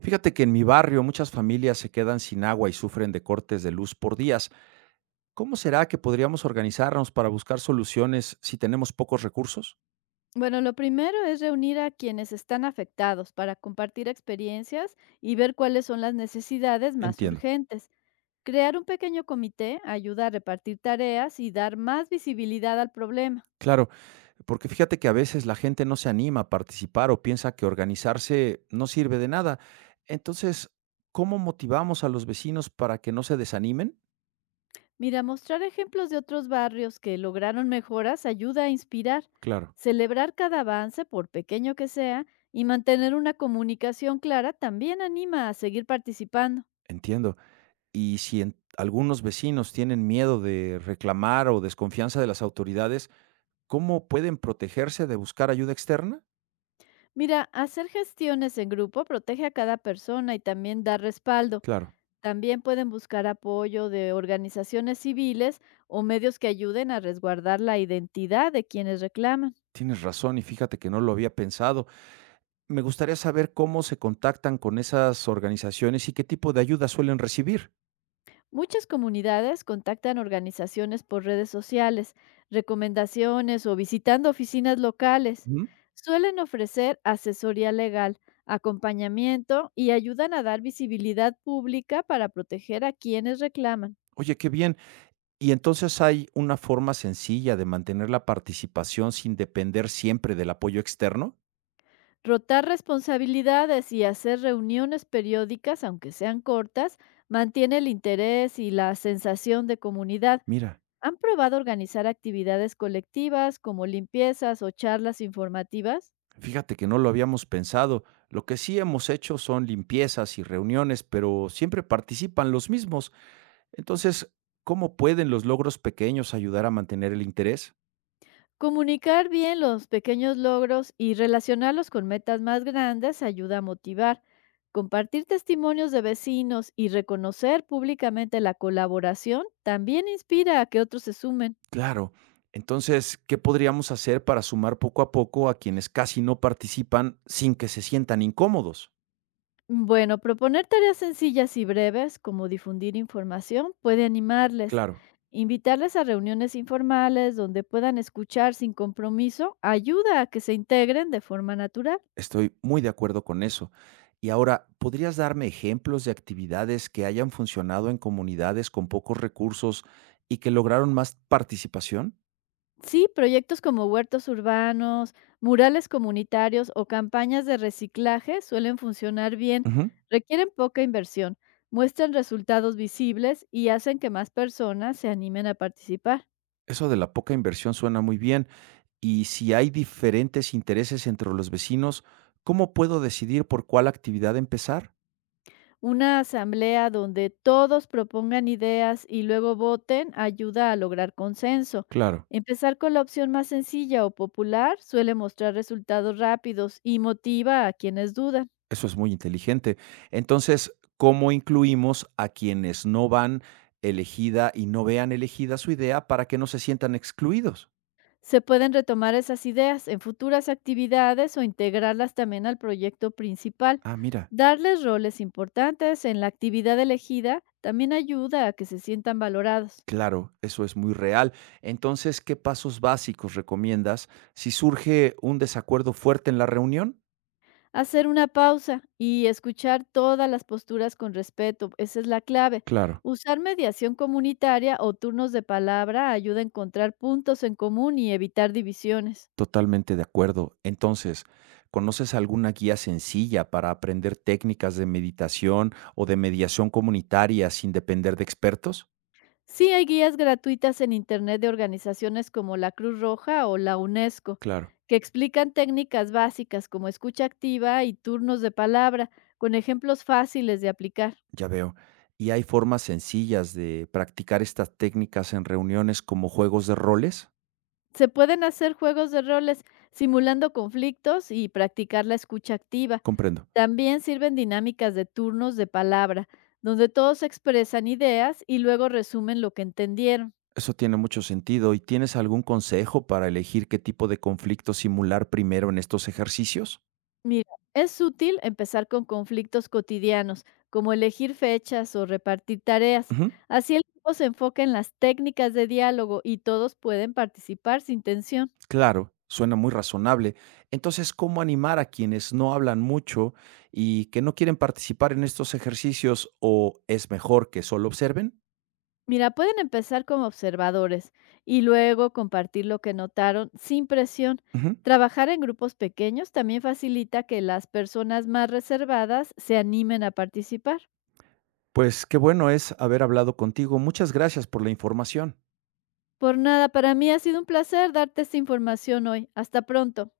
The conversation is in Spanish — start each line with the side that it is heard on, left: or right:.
right: Fíjate que en mi barrio muchas familias se quedan sin agua y sufren de cortes de luz por días. ¿Cómo será que podríamos organizarnos para buscar soluciones si tenemos pocos recursos?
left: Bueno, lo primero es reunir a quienes están afectados para compartir experiencias y ver cuáles son las necesidades más
right: Entiendo.
left: urgentes. Crear un pequeño comité ayuda a repartir tareas y dar más visibilidad al problema.
right: Claro, porque fíjate que a veces la gente no se anima a participar o piensa que organizarse no sirve de nada. Entonces, ¿cómo motivamos a los vecinos para que no se desanimen?
left: Mira, mostrar ejemplos de otros barrios que lograron mejoras ayuda a inspirar.
right: Claro,
left: Celebrar cada avance, por pequeño que sea, y mantener una comunicación clara también anima a seguir participando.
right: entiendo. Y si algunos vecinos tienen miedo de reclamar o desconfianza de las autoridades, ¿cómo pueden protegerse de buscar ayuda externa?
left: Mira, hacer gestiones en grupo protege a cada persona y también da respaldo.
right: Claro,
left: También pueden buscar apoyo de organizaciones civiles o medios que ayuden a resguardar la identidad de quienes reclaman.
right: tienes razón y fíjate que no lo había pensado. Me gustaría saber cómo se contactan con esas organizaciones y qué tipo de ayuda suelen recibir.
left: Muchas comunidades contactan organizaciones por redes sociales, recomendaciones o visitando oficinas locales.
right: Ujú.
left: Suelen ofrecer asesoría legal, acompañamiento y ayudan a dar visibilidad pública para proteger a quienes reclaman.
right: Oye, qué bien. ¿Y entonces hay una forma sencilla de mantener la participación sin depender siempre del apoyo externo?
left: Rotar responsabilidades y hacer reuniones periódicas, aunque sean cortas, mantiene el interés y la sensación de comunidad.
right: Mira,
left: ¿Han probado organizar actividades colectivas como limpiezas o charlas informativas?
right: fíjate que no lo habíamos pensado. Lo que sí hemos hecho son limpiezas y reuniones, pero siempre participan los mismos. Entonces, ¿cómo pueden los logros pequeños ayudar a mantener el interés?
left: Comunicar bien los pequeños logros y relacionarlos con metas más grandes ayuda a motivar. Compartir testimonios de vecinos y reconocer públicamente la colaboración también inspira a que otros se sumen.
right: Claro. Entonces, ¿qué podríamos hacer para sumar poco a poco a quienes casi no participan sin que se sientan incómodos?
left: Bueno, proponer tareas sencillas y breves, como difundir información, puede animarles.
right: Claro,
left: Invitarles a reuniones informales donde puedan escuchar sin compromiso ayuda a que se integren de forma natural.
right: estoy muy de acuerdo con eso. Y ahora, ¿podrías darme ejemplos de actividades que hayan funcionado en comunidades con pocos recursos y que lograron más participación?
left: Sí, proyectos como huertos urbanos, murales comunitarios o campañas de reciclaje suelen funcionar bien,
right: Ujú,
left: requieren poca inversión, muestran resultados visibles y hacen que más personas se animen a participar.
right: eso de la poca inversión suena muy bien. Y si hay diferentes intereses entre los vecinos, ¿cómo puedo decidir por cuál actividad empezar?
left: Una asamblea donde todos propongan ideas y luego voten ayuda a lograr consenso.
right: Claro,
left: Empezar con la opción más sencilla o popular suele mostrar resultados rápidos y motiva a quienes dudan.
right: eso es muy inteligente. Entonces, ¿cómo incluimos a quienes no van elegida y no vean elegida su idea para que no se sientan excluidos?
left: Se pueden retomar esas ideas en futuras actividades o integrarlas también al proyecto principal.
right: Ah, mira,
left: Darles roles importantes en la actividad elegida también ayuda a que se sientan valorados.
right: claro, eso es muy real. Entonces, ¿qué pasos básicos recomiendas si surge un desacuerdo fuerte en la reunión?
left: Hacer una pausa y escuchar todas las posturas con respeto, esa es la clave.
right: Claro.
left: Usar mediación comunitaria o turnos de palabra ayuda a encontrar puntos en común y evitar divisiones.
right: Totalmente de acuerdo. Entonces, ¿conoces alguna guía sencilla para aprender técnicas de meditación o de mediación comunitaria sin depender de expertos?
left: Sí hay guías gratuitas en Internet de organizaciones como la Cruz Roja o la UNESCO,
right: Claro.
left: que explican técnicas básicas como escucha activa y turnos de palabra, con ejemplos fáciles de aplicar.
right: Ya veo. ¿Y hay formas sencillas de practicar estas técnicas en reuniones como juegos de roles?
left: Se pueden hacer juegos de roles simulando conflictos y practicar la escucha activa.
right: Comprendo.
left: También sirven dinámicas de turnos de palabra, donde todos expresan ideas y luego resumen lo que entendieron.
right: Eso tiene mucho sentido. ¿Y tienes algún consejo para elegir qué tipo de conflicto simular primero en estos ejercicios?
left: Mira, es útil empezar con conflictos cotidianos, como elegir fechas o repartir tareas.
right: Ujú.
left: Así el grupo se enfoca en las técnicas de diálogo y todos pueden participar sin tensión.
right: Claro, suena muy razonable. Entonces, ¿cómo animar a quienes no hablan mucho y que no quieren participar en estos ejercicios o es mejor que solo observen?
left: Mira, pueden empezar como observadores y luego compartir lo que notaron sin presión.
right: Ujú.
left: Trabajar en grupos pequeños también facilita que las personas más reservadas se animen a participar.
right: Pues qué bueno es haber hablado contigo. Muchas gracias por la información.
left: Por nada, para mí ha sido un placer darte esta información hoy. Hasta pronto.